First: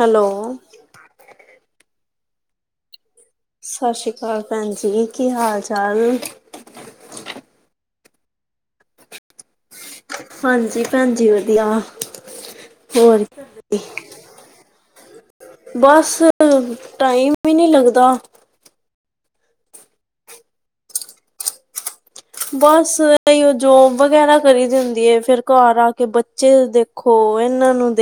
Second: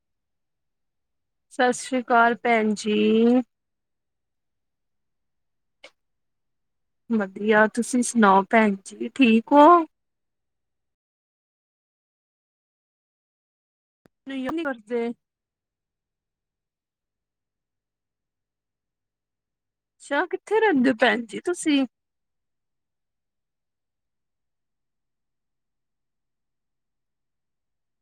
Hello ਸਤਿ ਸ੍ਰੀ ਅਕਾਲ ਭੈਣ ਜੀ ਸਤਿ ਸ੍ਰੀ ਅਕਾਲ ਭੈਣ ਜ ਕੀ ਹਾਲ ਚਾਲ ਵਧੀਆ ਤੁਸੀਂ ਸੁਣਾਓ ਭੈਣ ਜੀ ਠੀਕ ਹੋ ਹਾਂਜੀ ਭੈਣ ਜੀ ਵਧੀਆ ਹੋਰ ਕੀ ਨਹੀਓ ਕਰਦੇ ਬਸ ਟਾਈਮ ਹੀ ਨਹੀਂ ਲੱਗਦਾ। ਅੱਛਾ ਕਿੱਥੇ ਰਹਿੰਦੇ ਹੋ ਭੈਣ ਜੀ ਤੁਸੀਂ। ਬਸ ਇਹੀ ਉਹ ਜੋਬ ਵਗੈਰਾ ਕਰੀ ਦਿੰਦੀ ਹੈ ਫਿਰ ਘਰ ਆ ਕੇ ਬੱਚੇ ਦੇ। ਦੇਖੋ ਇਹਨਾਂ ਨੂੰ।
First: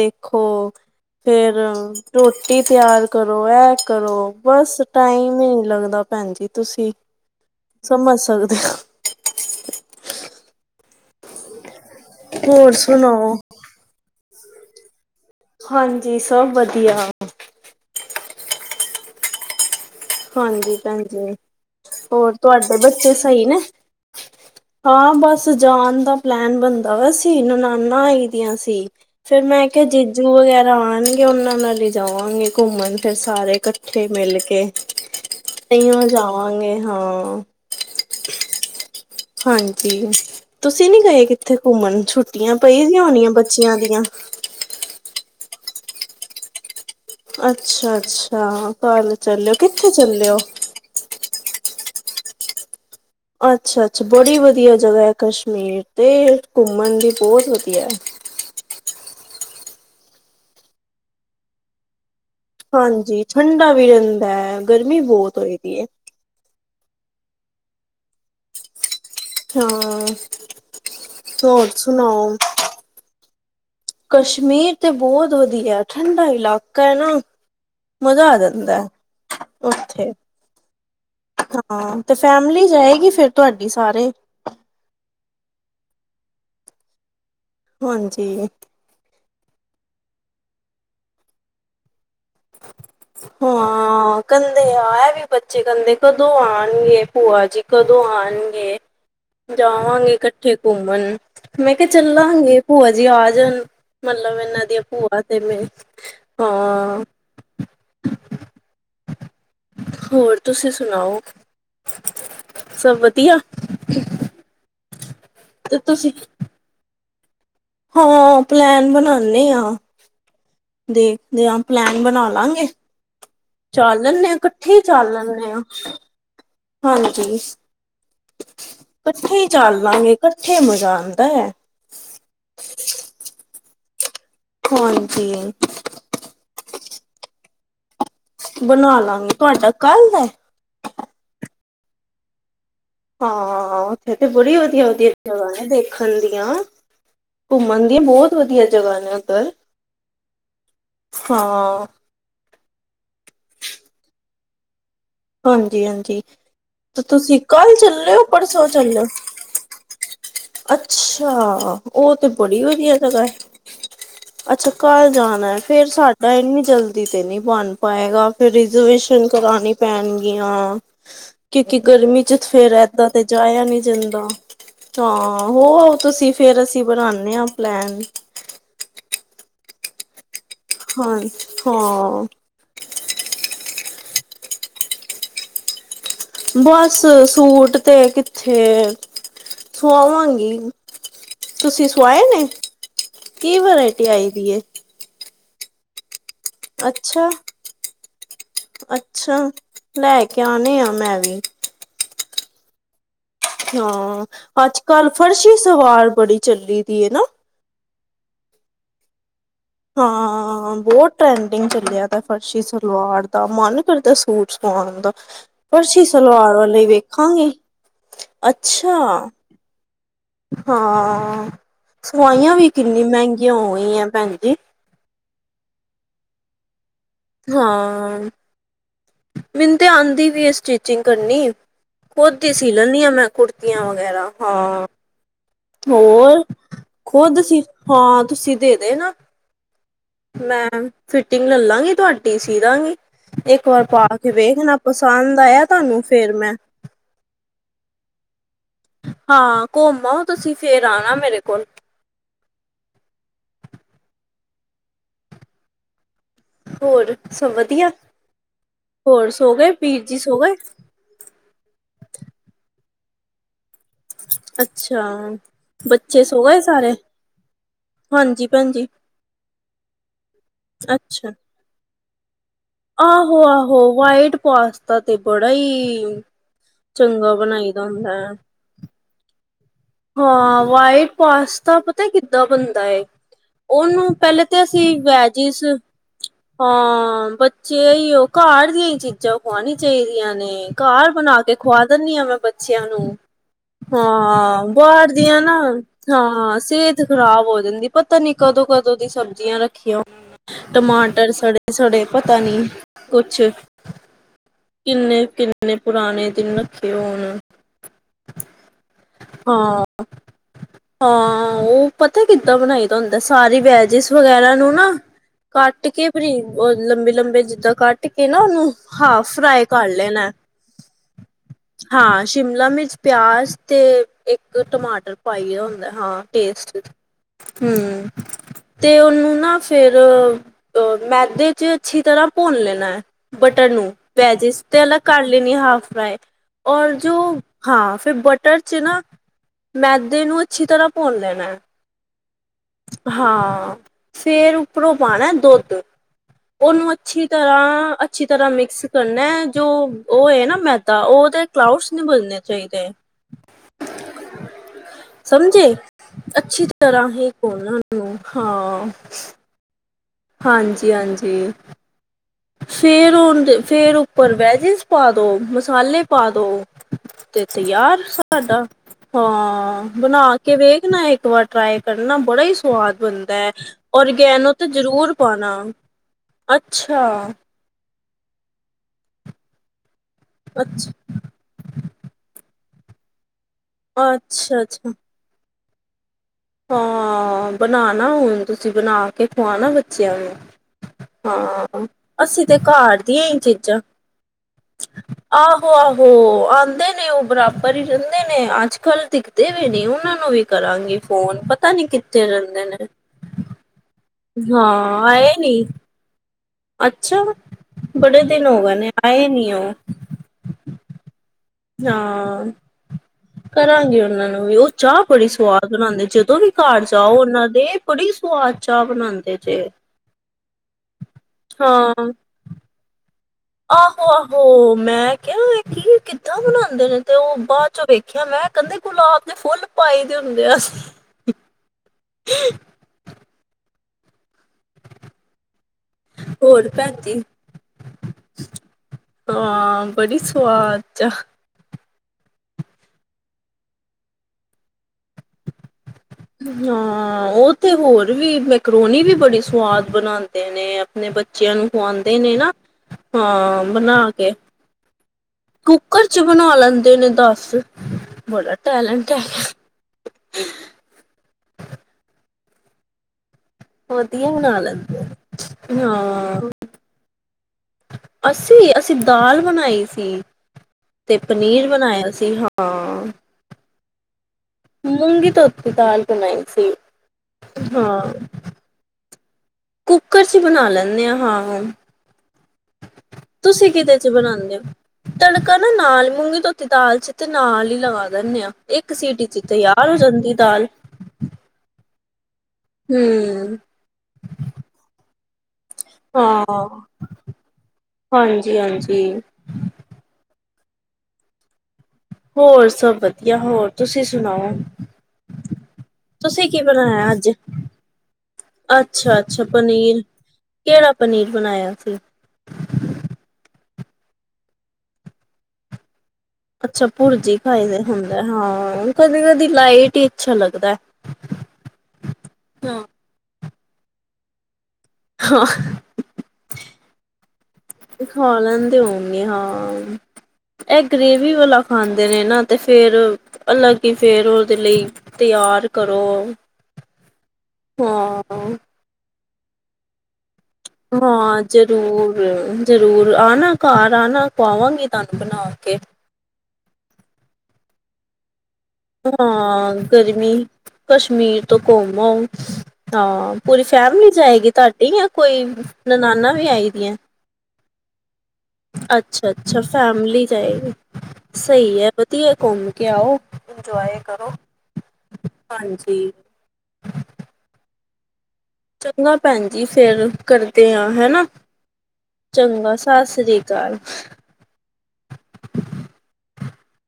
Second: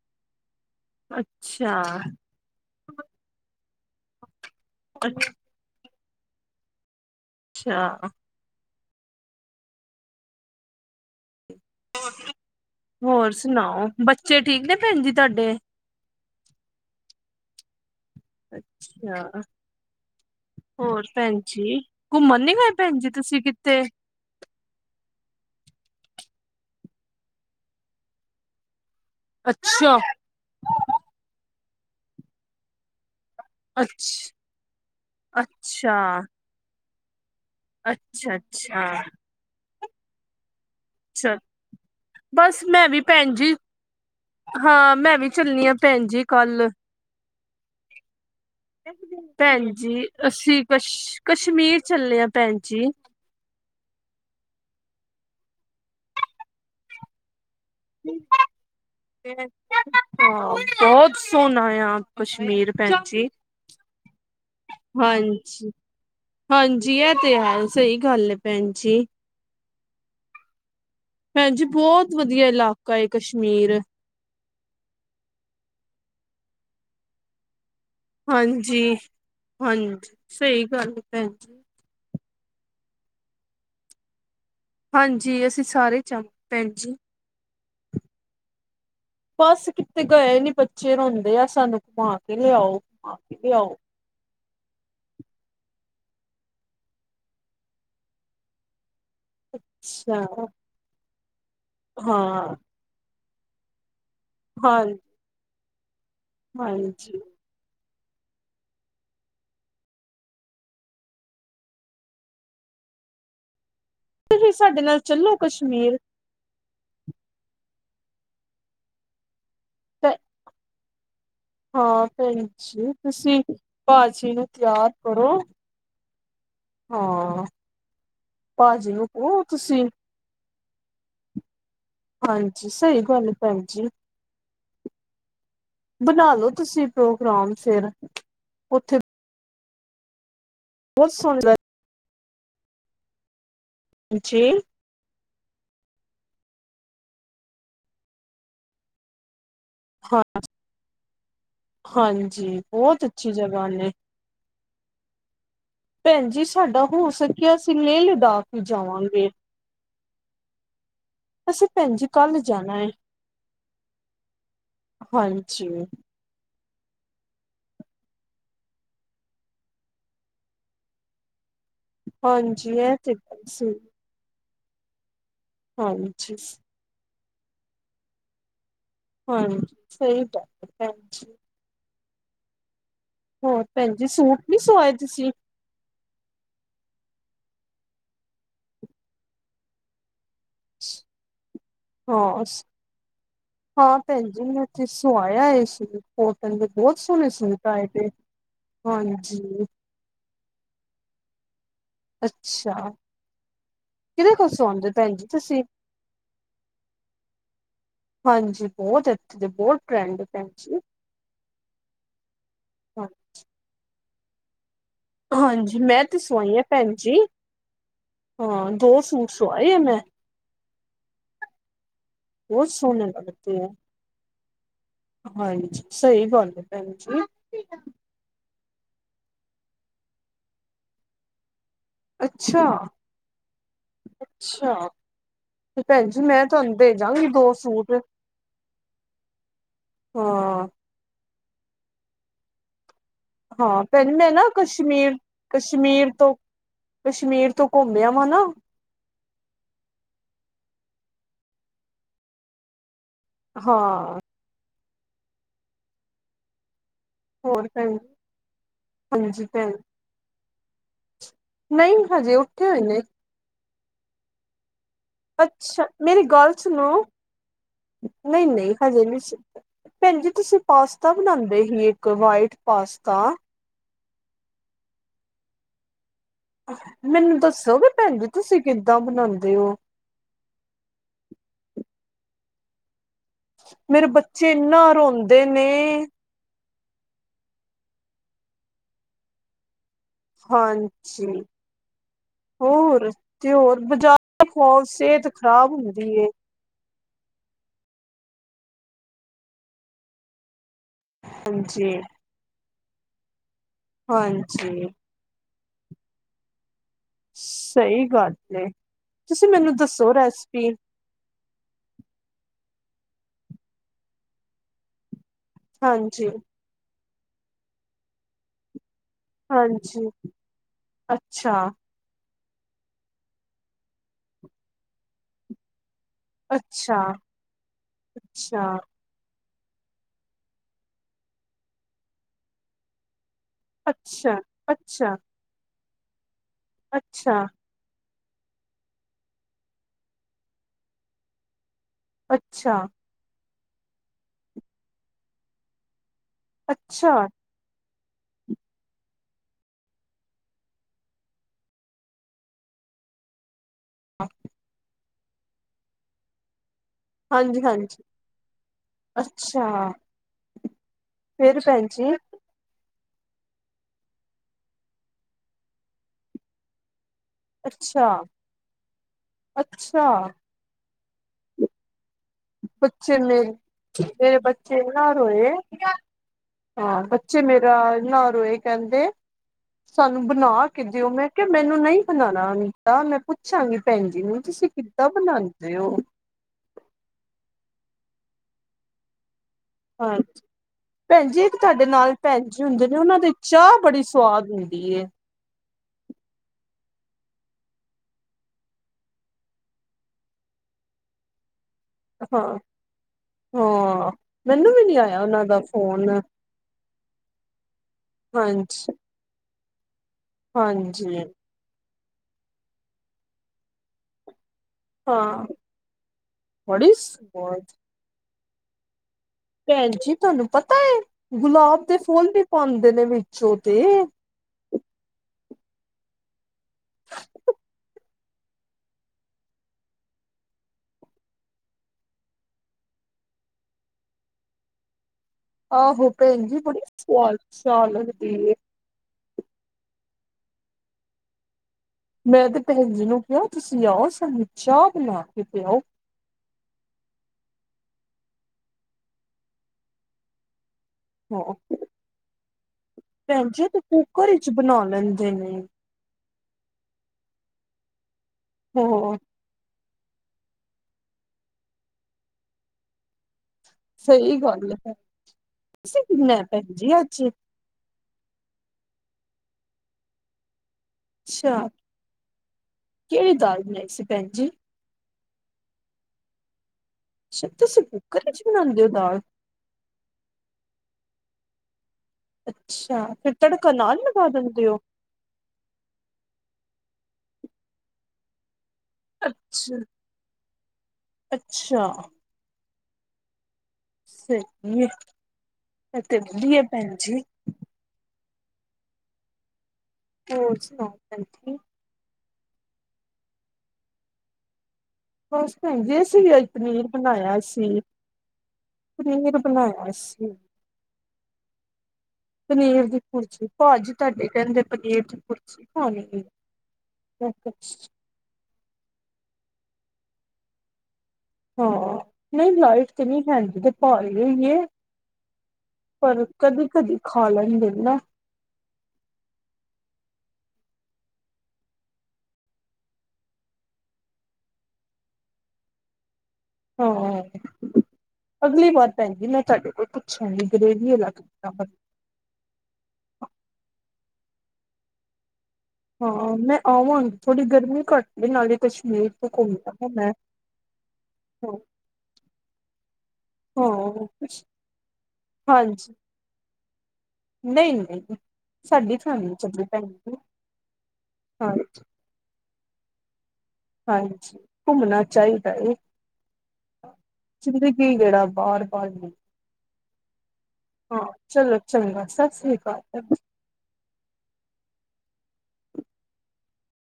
ਫਿਰ ਅੱਛਾ, ਰੋਟੀ ਤਿਆਰ ਕਰੋ ਇਹ ਕਰੋ ਬਸ। ਟਾਈਮ ਹੀ ਨਹੀਂ ਲੱਗਦਾ ਭੈਣ ਜੀ ਤੁਸੀਂ ਅੱਛਾ ਸਮਝ ਸਕਦੇ ਹੋ। ਹੋਰ ਹੋਰ ਸੁਣਾਓ। ਸੁਣਾਓ ਬੱਚੇ ਠੀਕ ਨੇ ਭੈਣ ਜੀ ਤੁਹਾਡੇ। ਹਾਂਜੀ ਸਭ ਵਧੀਆ ਅੱਛਾ ਹਾਂਜੀ ਹੋਰ ਜੀ ਭੈਣ ਹੋਰ ਜੀ--ਘੁੰਮਣ ਨੀ ਗਏ ਤੁਹਾਡੇ ਭੈਣ ਜੀ ਬੱਚੇ ਤੁਸੀਂ ਸਹੀ ਨੇ ਕਿੱਥੇ [unintelligible] ਹਾਂ ਬਸ ਜਾਣ ਦਾ ਪਲੈਨ ਬਣਦਾ ਵਾ ਸੀ ਨਨਾਨਾਂ ਆਈ ਦੀਆਂ ਸੀ। ਫੇਿਰ ਮੈਂ ਕਿਹਾ ਅੱਛਾ, ਜੀਜੂ ਵਗੈਰਾ। ਆਉਣਗੇ ਉਹਨਾਂ ਨਾਲ ਹੀ ਜਾਵਾਂਗੇ ਘੁੰਮਣ ਫਿਰ ਸਾਰੇ। ਅੱਛ ਇਕੱਠੇ ਮਿਲ ਕੇ ਅੱਛਾ, ਕਈਆਂ ਜਾਵਾਂਗੇ ਹਾਂ। ਅੱਛਾ, ਅੱਛਾ। ਹਾਂਜੀ ਤੁਸੀਂ ਨੀ ਗਏ ਅੱਛਾ ਕਿੱਥੇ ਘੁੰਮਣ ਛੁੱਟੀਆਂ ਬਸ ਪਈ ਮੈਂ ਸੀ ਵੀ ਹੋਣੀਆਂ ਭੈਣ ਜੀ ਬੱਚਿਆਂ ਦੀਆਂ ਹਾਂ ਮੈਂ ਵੀ ਚੱਲਣੀ ਆਾਂ ਭੈਣ ਜੀ ਕੱਲ। ਅੱਛਾ, ਅੱਛਾ ਕੱਲ ਚੱਲਿਓ, ਭੈਣ ਕਿੱਥੇ ਜੀ ਚੱਲਿਓ। ਅਸੀਂ ਕਸ਼ ਕਸ਼ਮੀਰ ਚੱਲੇਿਆ ਭੈਣ ਜੀ। ਅੱਛਾ, ਅੱਛਾ ਬੜੀ ਵਧੀਆ ਜਗ੍ਹਾ ਹੈ। ਕਸ਼ਮੀਰ ਤੇ ਘੁੰਮਣ ਵੀ ਬਹੁਤ ਵਧੀਆ ਹੈ। ਹਾਂ ਬਹੁਤ ਸੋਹਣਾ ਆ। ਕਸ਼ਮੀਰ। ਭੈਣ ਹਾਂਜੀ। ਜੀ ਠੰਡਾ ਵੀ ਰਹਿੰਦਾ ਹੈ। ਗਰਮੀ ਬਹੁਤ ਹਾਂਜੀ। ਹੋਏਦੀ ਹੈ। ਹਾਂਜੀ। ਇਹ ਤੇ ਹੈ। ਸਹੀ ਗੱਲ ਹੈ ਭੈਣ ਜੀ। ਹਾਂ। ਭੈਣ ਜੀ ਹੋਰ ਬਹੁਤ ਸੁਣਾਓ? ਵਧੀਆ ਇਲਾਕਾ ਏ ਕਸ਼ਮੀਰ। ਕਸ਼ਮੀਰ ਤੇ ਬਹੁਤ ਵਧੀਆ। ਠੰਢਾ ਇਲਾਕਾ ਹੈ ਨਾ। ਮਜ਼ਾ ਆ ਜਾਂਦਾ ਹਾਂਜੀ ਹੈ ਉੱਥੇ ਹਾਂਜੀ। ਸਹੀ ਗੱਲ ਭੈ। ਹਾਂ ਤੇ ਫੈਮਿਲੀ ਜਾਏਗੀ ਫਿਰ ਤੁਹਾਡੀ ਸਾਰੇ। ਹਾਂਜੀ। ਅਸੀਂ ਸਾਰੇ ਜਾਣੇ ਭੈਣ ਜੀ। ਹਾਂਜੀ। ਬਸ ਕਿਤੇ ਗਏ ਨੀ ਬੱਚੇ ਰੋਂਦੇ ਆ ਸਾਨੂੰ ਘੁਮਾ ਕੇ ਲਿਆਓ, ਘੁਮਾ ਕੇ ਲਿਆਓ। ਕਹਦੇ ਆ ਵੀ ਬੱਚੇ ਕਦੇ ਕਦੋਂ ਆਉਣਗੇ ਭੂਆ ਜੀ ਕਦੋਂ ਆਉਣਗੇ। [unintelligible] ਜਾਵਾਂਗੇ ਅੱਛਾ ਇਕੱਠੇ ਘੁੰਮਣ ਮੈਂ ਕਿਹਾ ਹਾਂ ਚੱਲਾਂਗੇ ਭੂਆ ਜੀ ਆ ਜਾਣ ਮਤਲਬ ਇਹਨਾਂ ਦੀਆਂ ਭੂਆ ਤੇ ਮ ਹਏ ਜੀ। ਹੋਰ ਤੁਸੀਂ ਸੁਣਾਓ। ਸਭ ਵਧੀਆ। ਤੁਸੀਂ ਸਾਡੇ ਨਾਲ ਚੱਲੋ ਤੇ ਕਸ਼ਮੀਰ। ਤੁਸੀਂ ਹਾਂ ਪਲੈਨ ਬਣਾਉਦੇ ਹਾਂ। ਤੇ ਦੇਖਦੇ ਹਾਂ ਪਲੈਨ ਬਣਾ ਲਾਂਗੇ। ਤੁਸੀਂ, ਚਲ ਲੈਂਨੇ ਭਾਜੀ ਆ ਨੂੰ ਕੱਠੀ ਤਿਆਰ ਚਲ ਕਰੋ ਲੰਨੇ ਆਂ। ਹਾਂਜੀ ਹਾਂ ਭਾਜੀ ਨੂੰ ਕਹੋ ਕੱਠੇਈ ਚਾਲ ਤੁਸੀਂ ਲਾਂਗੇ ਕੱਠੇ ਮਜ਼ਾ ਆਉਂਦਾ ਹੈ ਹਾਂਜੀ ਸਹੀ ਗੱਲ ਏ ਭੈਣ ਜੀ। ਹਾਂਜੀ! ਬਣਾ ਲੋ ਤੁਸੀਂ ਪ੍ਰੋਗਰਾਮ ਫੇਰ। ਬਣਾ ਲਾਂਗੇ ਤੁਹਾਡਾ ਕੱਲ੍ਹ ਦਾ? ਬਹੁਤ ਸੁੰਦਰ। ਹਾਂ ਓਥੇ ਤੇ ਜੀ ਬੜੀ ਵਧੀਆ ਜਗ੍ਹਾ ਨੇ ਦੇਖਣ ਦੀਆਂ, ਘੁੰਮਣ ਦੀਆਂ ਬਹੁਤ ਵਧੀਆ ਜਗ੍ਹਾ ਨੇ ਉੱਧਰ। ਹਾਂ, ਹਾਂ ਹਾਂਜੀ ਬਹੁਤ ਅੱਛੀ ਜਗਾ ਨੇ। ਹਾਂਜੀ ਹਾਂਜੀ ਭੈਣ ਜੀ ਸਾਡਾ ਤੇ ਹੋ ਤੁਸੀਂ ਸਕਿਆ ਅਸੀਂ ਕੱਲ ਚੱਲੇ ਹੋ ਲੇਹ-ਲਦਾਖ ਵੀ ਪਰਸੋਂ ਚੱਲੇ ਹੋ ਜਾਵਾਂਗੇ। ਅੱਛਾ। ਅਸੀਂ ਭੈਣ ਜੀ ਉਹ ਤੇ ਕੱਲ ਬੜੀ ਜਾਣਾ ਵਧੀਆ ਜਗ੍ਹਾ ਹੈ। ਅੱਛਾ। ਘਰ ਜਾਣਾ ਹਾਂਜੀ ਫੇਰ ਸਾਡੇ। ਡ ਜਲਦੀ ਤੇ ਨਹੀ ਬਣ ਪਾਏਗਾ ਫਿਰ ਰਿਜਰਵੇਸ਼ਨ ਕਰਾਣੀ। ਪੈਣਗੀਆਂ ਕਿਉਕਿ ਗਰਮੀ ਚ ਫਿਰ ਹਾਂਜੀ ਇਹ ਏਦਾਂ ਤੇ ਗੱਲ ਜਾਇਆ ਸਹੀ ਨਹੀ ਜਾਂਦਾ ਹਾਂ ਹੋ ਤੁਸੀਂ ਹਾਂਜੀ ਫਰ ਅਸੀਂ ਬਣਾਉਦੇ ਹਾਂ ਪਲੈਨ। ਹਾਂਜੀ ਸਹੀ ਤਾਂ ਹੈ। ਭੈਣ ਜੀ ਹਾਂ-ਹਾਂ। ਹੋਰ ਭੈਣਜੀ ਸੂਟ ਨੀ ਸੁਵਾਏ ਤੁਸੀਂ? ਬਸ ਸੂਟ ਤੇ ਕਿੱਥੇ ਸੁਆਵਾਂਗੀ। ਤੁਸੀਂ ਸੁਵਾਏ ਹਾਂ ਨੇ ਕੀ ਵਰਾਇਟੀ ਆਈ ਦੀਏ? ਸੁਵਾਇਆ ਏ ਸੀ। ਕੋਟਨ ਦੇ ਬਹੁਤ ਅੱਛਾ ਸੋਹਣੇ ਸੂਟ ਪਾਏ ਤੇ ਅੱਛਾ ਹਾਂਜੀ। ਲੈ ਕੇ ਆਉਣੇ ਆ ਮੈਂ ਵੀ। ਅੱਛਾ! ਹਾਂ ਕਿਹਦੇ ਕੋਲ ਸਵਾਉਂਦੇ ਅੱਜ-ਕੱਲ ਭੈਣ ਜੀ ਫਰਸ਼ੀ ਤੁਸੀਂ ਸਵਾਰ ਬੜੀ ਚੱਲੀ ਦੀ ਐ ਨਾ? ਹਾਂਜੀ ਬਹੁਤ ਇੱਥੇ ਦੇ ਬਹੁਤ ਟਰੈਂਡ ਏ ਭੈਣ ਹਾਂ ਜੀ ਬੌਤ ਟਰੈਂਡਿੰਗ ਚੱਲਿਆ ਤਾ। ਪਰਸ਼ੀ-ਸਲਵਾਰ ਦਾ ਮਨ ਕਰਦਾ ਸੂਟ ਸਵਾਉਣ ਦਾ। ਹਾਂਜੀ ਮੈਂ ਤੇ ਸਵਾਈ ਆ ਪਰਸ਼ੀ-ਸਲਵਾਰ ਲਈ ਭੈਣ ਜੀ ਵੇਖਾਂਗੇ ਅੱਛਾ! ਸਵਾਈਆ ਮੈਂ। ਹਾਂ ਸਵਾਈਆਂ ਬਹੁਤ ਵੀ ਕਿੰਨੀ ਸੋਹਣੇ ਮਹਿੰਗੀਆਂ ਲੱਗਦੇ ਆ ਹੋਈਆਂ ਭੈਣ ਜੀ। ਹਾਂਜੀ, ਸਹੀ ਗੱਲ ਹੈ ਭੈਣ ਜੀ। ਹਾਂ ਮੈਨੂੰ ਤੇ ਆਦੀਂ ਵੀ ਐ ਸਟਿਚਿੰਗ ਕਰਨੀ। ਖੁੱਦ ਈ ਅੱਛਾ ਸੀ ਲੈਂਨੀ ਆਂ ਮੈਂ ਕੁੜਤੀਆਂ ਵਗੈਰਾ, ਅੱਛਾ ਹਾਂ। ਤੇ ਭੈਣ ਜੀ ਹੋਰ ਮੈਂ ਤੁਹਾਨੂੰ ਦੇ ਜਾਗੀ ਦੋ ਖੁਦਸੀ ਸੂਟ ਹਾਂ ਤੁਸੀਂ ਦੇ ਦੇਨਾ। ਹਾਂ ਮੈਂ ਫਿਟਿੰਗ ਲੈਲਾਂਗੀ ਤੁਹਾਡੀ ਸੀ ਦਾਂਗੀ। ਇੱਕ ਹਾਂ ਵਾਰ ਪਾ ਭੈਣ ਮੈਂ ਕੇ ਨਾ ਵੇਖਣਾ ਕਸ਼ਮੀਰ ਪਸੰਦ ਆਇਆ ਤੁਹਾਨੂੰ ਕਸ਼ਮੀਰ ਫੇ਼ਰ ਤੋਂ ਮੈਂ ਕਸ਼ਮੀਰ ਤੋਂ ਘੁੰਮਿਆ ਵਾ ਨਾ। ਹਾਂ ਘੁੰਮ ਆਓ ਤੁਸੀਂ ਫੇ਼ਰ ਆਣਾ ਮੇਰੇ ਕੋਲ। ਹਾਂ। ਹੋਰ ਸਭ ਹੋਰ ਵਧੀਆ, ਭੈਣ ਹੋਰ ਹਾਂਜੀ ਸੋ ਗਏ ਵੀਰ ਜੀ ਸੋ ਗਏ? ਨਈਂ ਹਜੇ ਉੱਠੇ ਹੋਏ ਨੇ। ਅੱਛ! ਅੱਛਾ! ਅੱਛਾ, ਮੇਰੀ ਬੱਚੇ ਸੋ ਗੱਲ ਗਏ ਸਾਰੇ ਸੁਣੋ। ਨਹੀਂ, ਹਾਂਜੀ ਭੈਣ ਨਹੀਂ ਜੀ ਹਜੇ ਨਹੀਂ ਭੈਣ ਜੀ ਤੁਸੀਂ ਪਾਸਤਾ ਅੱਛਾ ਬਣਾਉਂਦੇ ਹੀ ਵਾਈਟ। ਪਾਸਤਾ ਆਹੋ, ਆਹੋ ਵਾਈਟ ਪਾਸਤਾ ਤੇ ਬੜਾ ਚੰਗਾ ਮੈਨੂੰ ਬਣਾਈ ਦਾ ਦੱਸੋ਼ਗੇ ਹੁੰਦਾ ਭੈਣਜੀ ਹੈ ਤੁਸੀਂ ਕਿੱਦਾਂ ਬਣਾਉਂਦੇ ਹੋ ਹਾਂ ਵਾਈਟ ਪਾਸਤਾ ਪਤਾ ਕਿੱਦਾਂ ਬਣਦਾ। ਮੇਰੇ ਉਹਨੂੰ ਪਹਿਲੇ ਬੱਚੇ ਤਾਂ ਇੰਨਾ ਅਸੀਂ ਰੋਂਦੇ ਵੈਜਿਸ ਨੇ ਹਾਂ ਬੱਚੇ ਹੀ ਉਹ ਘਰ ਦੀਆਂ ਹੀ ਚੀਜ਼ਾਂ ਖਵਾਣੀਆ ਚਾਹੀਦੀਆਂ। ਨੇ ਘਰ ਹਾਂਜੀ ਬਣਾ ਕੇ ਖਵਾ ਦਿੰਦੀ ਹਾਂ ਮੈਂ ਬੱਚਿਆਂ ਹੋਰ ਨੂੰ ਤੇ ਹੋਰ ਬਾਜ਼ਾਰ ਹਾਂ ਖਾਓ ਪਰ ਸਿਹਤ ਦੀਆਂ ਨਾ ਖ਼ਰਾਬ ਹੁੰਦੀ ਹਾਂ ਏ ਹਾਂ ਸਿਹਤ ਖ਼ਰਾਬ ਹੋ ਜਾਂਦੀ ਪਤਾ ਨੀ ਕਦੋਂ, ਕਦੋਂ ਦੀ ਸਬਜ਼ੀਆਂ ਰੱਖੀਆਂਆਂ ਟਮਾਟਰ ਸੜੇ ਹਾਂਜੀ ਸੜੇ ਪਤਾ ਨੀ ਕੁਛ ਹਾਂਜੀ। ਕਿੰਨੇ, ਕਿੰਨੇ ਪੁਰਾਣੇ ਦਿਨ ਰੱਖੇ ਹੋਣ। ਸਹੀ ਗੱਲ ਤੁਸੀਂ ਮੈਨੂੰ ਹਾਂ ਦੱਸੋ ਰੈਸਪੀ ਹਾਂ ਉਹ ਪਤਾ ਕਿੱਦਾਂ ਬਣਾਈ ਦਾ ਹੁੰਦਾ ਸਾਰੀ ਵੈਜਿਸ ਵਗੈਰਾ ਨੂੰ ਨਾ ਕੱਟ ਕੇ ਹਾਂਜੀ, ਬਰੀ ਓਰ ਲੰਬੇ-ਲੰਬੇ ਜਿੱਦਾਂ ਕੱਟ ਕੇ ਨਾ ਉਹਨੂੰ ਹਾਂ। ਫ਼ਰਾਏ ਕਰ ਹਾਂਜੀ। ਲੈਣੈ। ਅੱਛਾ, ਹਾਂ ਸ਼ਿਮਲਾ-ਮਿਰਚ, ਪਿਆਜ਼ ਤੇ ਇੱਕ ਟਮਾਟਰ ਪਾਈ ਦਾ ਹੁੰਦਾ ਹਾਂ। ਟੇਸਟ, ਅੱਛਾ, ਹਮ ਅੱਛਾ, ਤੇ ਉਹਨੂੰ ਨਾ ਫੇਰ ਅ ਮੈਦੇ 'ਚ ਅੱਛੀ ਤਰ੍ਹਾਂ ਭੁੰਨ ਲੈਣੈ। ਬਟਰ ਨੂੰ ਅੱਛਾ, ਵੈਜਸ ਤੇ ਅਲੱਗ ਅੱਛਾ, ਕਰ ਲੈਣੀ ਹਾਫ਼ ਫਰਾਇ ਔਰ ਜੋ ਅੱਛਾ। ਹਾਂ ਫਿਰ ਬਟਰ 'ਚ ਨਾ ਮੈਦੇ ਨੂੰ ਅੱਛੀ ਤਰ੍ਹਾਂ ਭੁੰਨ ਲੈਣੈ। ਅੱਛਾ। ਹਾਂ ਫੇਰ ਉੱਪਰੋਂ ਪਾਉਣਾ ਦੁੱਧ ਉਹਨੂੰ ਅੱਛਾ, ਅੱਛੀ ਤਰ੍ਹਾ ਅੱਛੀ ਤਰ੍ਹਾਂ ਮਿਕਸ ਕਰਨਾ ਜੋ ਉਹ ਹੈ ਨਾ ਮੈਦਾ ਉਹਦੇ ਕਲਾਉਡਸ ਨਹੀਂ ਬਦਣੇ ਚਾਹੀਦੇ। [inaudible] ਸਮਝੇ ਅੱਛੀ ਤਰ੍ਹਾਂ ਹੀ ਕੋ ਨੂੰ ਹਾਂ ਆ ਹਾਂਜੀ, ਹਾਂਜੀ। ਹਾਂਜੀ। ਫੇਰ ਫੇਰ ਉੱਪਰ ਵੈਜਸ ਪਾ ਦੋ ਮਸਾਲੇ ਪਾ ਦੋ ਤੇ ਤੇ ਯਾਰ ਅੱਛਾ, ਸਾਡਾ ਹਾਂ ਅੱਛਾ ਬਣਾ ਕੇ ਵੇਖ ਨਾ ਇੱਕ ਵਾਰ ਟਰਾਈ ਕਰਨਾ ਬੜਾ ਹੀ ਸਵਾਦ ਬੱਚੇ ਬਣਦਾ ਮੇਰੇ ਹੈ ਮੇਰੇ ਔਰਗੈਨੋ ਤਾਂ ਬੱਚੇ ਇੰਨਾ ਜ਼ਰੂਰ ਰੋਏ ਪਾਉਣਾ। ਅੱਛ। ਹਾਂ ਬੱਚੇ ਮੇਰਾ ਨਾ ਰੋਏ ਕਹਿੰਦੇ ਸਾਨੂੰ ਬਣਾ ਕਿ ਅੱਛ ਦਿਓ ਮੈਂ ਮੈਨੂੰ ਨਹੀਂ ਬਣਾਉਣਾ ਆੳਦਾ ਮੈਂ ਪੁੱਛਾਂਗੀ ਭੈਣ ਜੀ ਨੂੰ ਅੱਛਾ ਤੁਸੀਂ ਅੱਛਾ। ਕਿੱਦਾਂ ਬਣਾਉਂਦੇ ਹੋ। ਹਾਂ ਬਣਾਣਾ ਹੁਣ ਤੁਸੀਂ ਬਣਾ ਕੇ ਖਵਾਣਾ ਹਾਂ ਬੱਚਿਆਂ ਨੂੰ ਭੈਣ ਜੀ ਇੱਕ ਤੁਹਾਡੇ ਹਾਂ ਨਾਲ ਅਸੀਂ ਭੈਣ ਤੇ ਜੀ ਹੁੰਦੇ ਨੇ ਘਰ ਉਹਨਾਂ ਦੀਆਂ ਦੀ ਹੀ ਚਾਹ ਚੀਜ਼ਾਂ ਬੜੀ ਸਵਾਦ ਹੁੰਦੀ ਏ। ਆਹੋ, ਆਹੋ ਆਉਂਦੇ ਨੇ ਉਹ ਬਰਾਬਰ ਹੀ ਰਹਿੰਦੇ ਨੇ ਅੱਜ ਕੱਲ੍ਹ ਤੇ ਵੀ ਨੀ ਉਹਨਾਂ ਨੂੰ ਵੀ ਕਰਾਂਗੀ ਫੋਨ ਪਤਾ ਨੀ ਕਿ ਹਾਂ, ਹਾਂ ਮੈਨੂੰ ਵੀ ਨੀ ਹਾਂ ਆਇਆ ਆਏ ਉਹਨਾਂ ਦਾ ਨੀ ਫੋਨ ਅੱਛਾ ਬੜੇ ਦਿਨ ਹੋ ਗਏ ਨੇ ਹਾਂਜੀ ਆਏ ਨੀ ਆ ਉਹ ਹਾਂਜੀ। ਹਾਂ। ਕਰਾਂਗੇ ਉਹਨਾਂ ਨੂੰ ਵੀ ਉਹ ਚਾਹ ਬੜੀ ਹਾਂ ਸਵਾਦ ਬਣਾਉਂਦੇ ਜਦੋਂ ਵੀ ਘਰ ਬੜੀ ਜਾਓ ਉਹਨਾਂ ਸਵਾਦ ਦੇ ਬੜੀ ਸਵਾਦ ਚਾਹ ਬਣਾਉਂਦੇ। ਜੇ ਭੈਣ ਜੀ ਤੁਹਾਨੂੰ ਪਤਾ ਹੈ ਗੁਲਾਬ ਦੇ ਹਾਂ ਫੁੱਲ ਵੀ ਪਾਉਂਦੇ ਨੇ ਵਿੱਚ ਆਹੋ, ਆਹੋ ਮੈਂ ਕਿਹਾ ਕੀ ਕਿੱਦਾਂ ਬਣਾਉਦੇ ਨੇ ਤੇ ਉਹ ਬਾਅਦ ਚੋਂ ਵੇਖ ਦੇਖਿਆ ਮੈਂ ਕਹਿੰਦੇ ਗੁਲਾਬ ਦੇ ਫੁੱਲ ਪਾਏ ਦੇ ਹੁੰਦੇ ਆ। [inaudible] ਆਹੋ ਭੈਣ ਜੀ ਹੋਰ ਬੜੀ ਭੈਣ ਜੀ ਸਵਾਦ ਚਾਹ ਲੱਗਦੀ ਹੈ। ਹਾਂ ਬੜੀ ਸਵਾਦ ਚਾਹ। ਮੈਂ ਤੇ ਭੈਣ ਜੀ ਨੂੰ ਕਿਹਾ ਤੁਸੀਂ ਆਓ ਸਾਨੂੰ ਚਾਹ ਬਣਾ ਕੇ ਪਿਆਓ। ਹਾਂ ਉਹ ਤੇ ਹੋਰ ਵੀ ਮੈਂਕਰੋਨੀ ਵੀ ਬੜੀ ਸਵਾਦ ਬਣਾਉਂਦੇ ਨੇ। ਆਪਣੇ ਹਾਂ ਬੱਚਿਆਂ ਨੂੰ ਖਆਉਂਦੇ ਨੇ ਨਾ ਭੈਣ ਹਾਂ ਜੀ ਤੇ ਬਣਾ ਕੁੂੱਕਰ ਕੇ। ਵਿਚ ਬਣਾ ਲੈਂਦੇ ਨੇ। ਕੁੱਕਰ 'ਚ ਬਣਾ ਲੈਂਦੇ ਨੇ ਦੱਸ ਬੜਾ ਟੈੈਂਲਟ ਹਾਂ ਹੈ। ਵਧੀਆ ਸਹੀ ਬਣਾ ਗੱਲ ਹੈ ਲੈਂਦੀ ਤੁਸੀਂ ਕੀ ਬਣਾਇਆ ਹਾਂ। ਭੈਣ ਜੀ ਅੱਜ ਅਸੀਂ ਅਸੀਂ ਦਾਲ ਬਣਾਈ ਸੀ ਤੇ ਅੱਛਾ ਪਨੀਰ ਬਣਾਇਆ ਸੀ। ਹਾਂ। ਕਿਹੜੀ ਦਾਲ ਬਣਾਈ ਸੀ ਭੈਣ ਜੀ। ਮੂੰਗੀ ਧੋਤੀ ਦਾਲ ਬਣਾਈ ਸੀ। ਅੱਛਾ ਤੁਸੀਂ ਹਾਂ ਕੁੱਕਰ ਵਿੱਚ ਬਣਾਉਂਦੇ ਹੋ ਦਾਲ। ਕੁੱਕਰ 'ਚ ਬਣਾ ਲੈਣੇ ਹਾਂ। ਅੱਛਾ ਫਿਰ ਤੁਸੀਂ ਤੜਕਾ ਨਾਲ ਕਿਦੇ ਚ ਲਗਾ ਬਣਾਉਂਦੇ ਦਿੰਦੇ ਹੋ। ਤੜਕਾ ਨਾ ਨਾਲ ਮੂੰਗੀ ਧੋਤੀ ਦਾਲ ਚ ਤੇ ਨਾਲ ਹੀ ਲਗਾ ਦਿੰਦੇ ਆਾਂ। ਇੱਕ ਸੀਟੀ ਚ ਅੱਛਾ ਤਿਆਰ ਹੋ ਜਾਂਦੀ ਦਾਲ ਅੱਛਾ। ਹੂੰ ਹਾਂ [unintelligible] ਹਾਂਜੀ, ਹਾਂਜੀ। ਹੋਰ ਸੁਣਾਓ ਭੈਣਜੀ? ਹੋਰ ਸਭ ਵਧੀਆ ਹੋਰ ਤੁਸੀਂ ਸੁਣਾਓ? ਬਸ ਭੈਣ ਜੀ ਅਸੀਂ ਵੀ ਅੱਜ ਤੁਸੀਂ ਕੀ ਪਨੀਰ ਅੱਜ ਬਣਾਇਆ ਸੀ। ਅੱਛਾ ਪਨੀਰ ਅੱਛਾ ਬਣਾਇਆ ਪਨੀਰ ਸੀ ਕਿਹੜਾ ਪਨੀਰ ਬਣਾਇਆ ਸੀ? ਪਨੀਰ ਦੀ ਭੁਰਜੀ ਭਾਜੀ ਤੁਹਾਡੇ ਕਹਿੰਦੇ ਪਨੀਰ ਦੀ ਭੁਰਜੀ ਖਾਣੀ ਆ। ਅੱਛਾ ਭੁਰਜੀ ਖਾਈ ਦੇ ਹੁੰਦਾ ਹਾਂ ਕਦੀ ਕਦੀ ਲਾਈਟ ਹੀ ਅੱਛਾ ਲੱਗਦਾ। ਹਾਂ ਨਹੀਂ ਹਾਂ ਲਾਈਟ ਤੇ ਨਹੀਂ ਹੈਗੀ ਤੇ ਭਾਰੀਓ ਈ ਏ। [unintelligible] ਹਾਂ ਪਰ ਕਦੀ ਕਦੀ ਖਾ ਲੈਂਦੇ ਨੇ ਨਾ। ਖਾ ਲੈਂਦੇ ਹੋਣੇ ਹਾਂ। ਇਹ ਗਰੇਵੀ ਵਾਲਾ ਖਾਂਦੇ ਨੇ ਨਾ ਤੇ ਫੇਰ ਅਲੱਗ ਫੇਰ ਉਹਦੇ ਲਈ। ਤਿਆਰ ਕਰੋ। ਹਾਂ ਹਾਂ ਅਗਲੀ ਵਾਰ ਭੈਣ ਜੀ ਮੈਂ ਤੁਹਾਡੇ ਕੋਲ ਪੁੱਛਾਂਗੀ ਗਰੇਵੀ। ਹਾਂ ਜ਼ਰੂਰ। ਜ਼ਰੂਰ ਆਣਾ ਘਰ ਆਣਾ ਖਵਾਗੀ ਤੁਹਾਨੂੰ ਬਣਾ ਕੇ। ਹਾਂ ਮੈਂ ਆਵਾਂਗੀ ਥੋੜੀ ਗਰਮੀ ਘੱਟ। ਵੀ ਨਾਲੀ ਤੇ ਛਬੀਲ। ਹਾਂ ਗਰਮੀ ਕਸ਼ਮੀਰ ਹਾਂ ਤੋਂ ਘੁੰਮ ਆਓ। ਹਾਂ ਪੂਰੀ ਫੈਮਲੀ ਜਾਏਗੀ ਤੁਹਾਡੀ ਜਾਂ ਕੋਈ ਹਾਂਜੀ ਨਨਾਨਾ ਵੀ ਆਈ ਦੀਆਂ। ਨਹੀਂ ਨਹੀਂ। ਸਾਡੀ ਅੱਛਾ ਫੈਮਿਲੀ ਅੱਛਾ ਚੱਲੀ ਭੈਣ ਜੀ ਫੈਮਲੀ ਜਾਏ ਗਈ ਹਾਂ ਸਹੀ ਹੈ। ਵਧੀਆ ਘੁੰਮ ਕੇ ਆਓ। ਇੰਜੋਏ ਕਰੋ ਹਾਂਜੀ ਘੁੰਮਣਾ ਚਾਹੀਦਾ ਏ ਹਾਂਜੀ ਜ਼ਿੰਦਗੀ ਕਿਹੜਾ ਬਾਹਰ। ਚੰਗਾ ਭੈਣ ਜੀ ਫੇਰ ਕਰਦੇ ਹਾਂ ਹਨਾ ਚਲੋ ਚੰਗਾ ਸਤਿ ਸ੍ਰੀ ਚੰਗਾ ਅਕਾਲ ਸਸ ਰੀ। ਚਾਲ।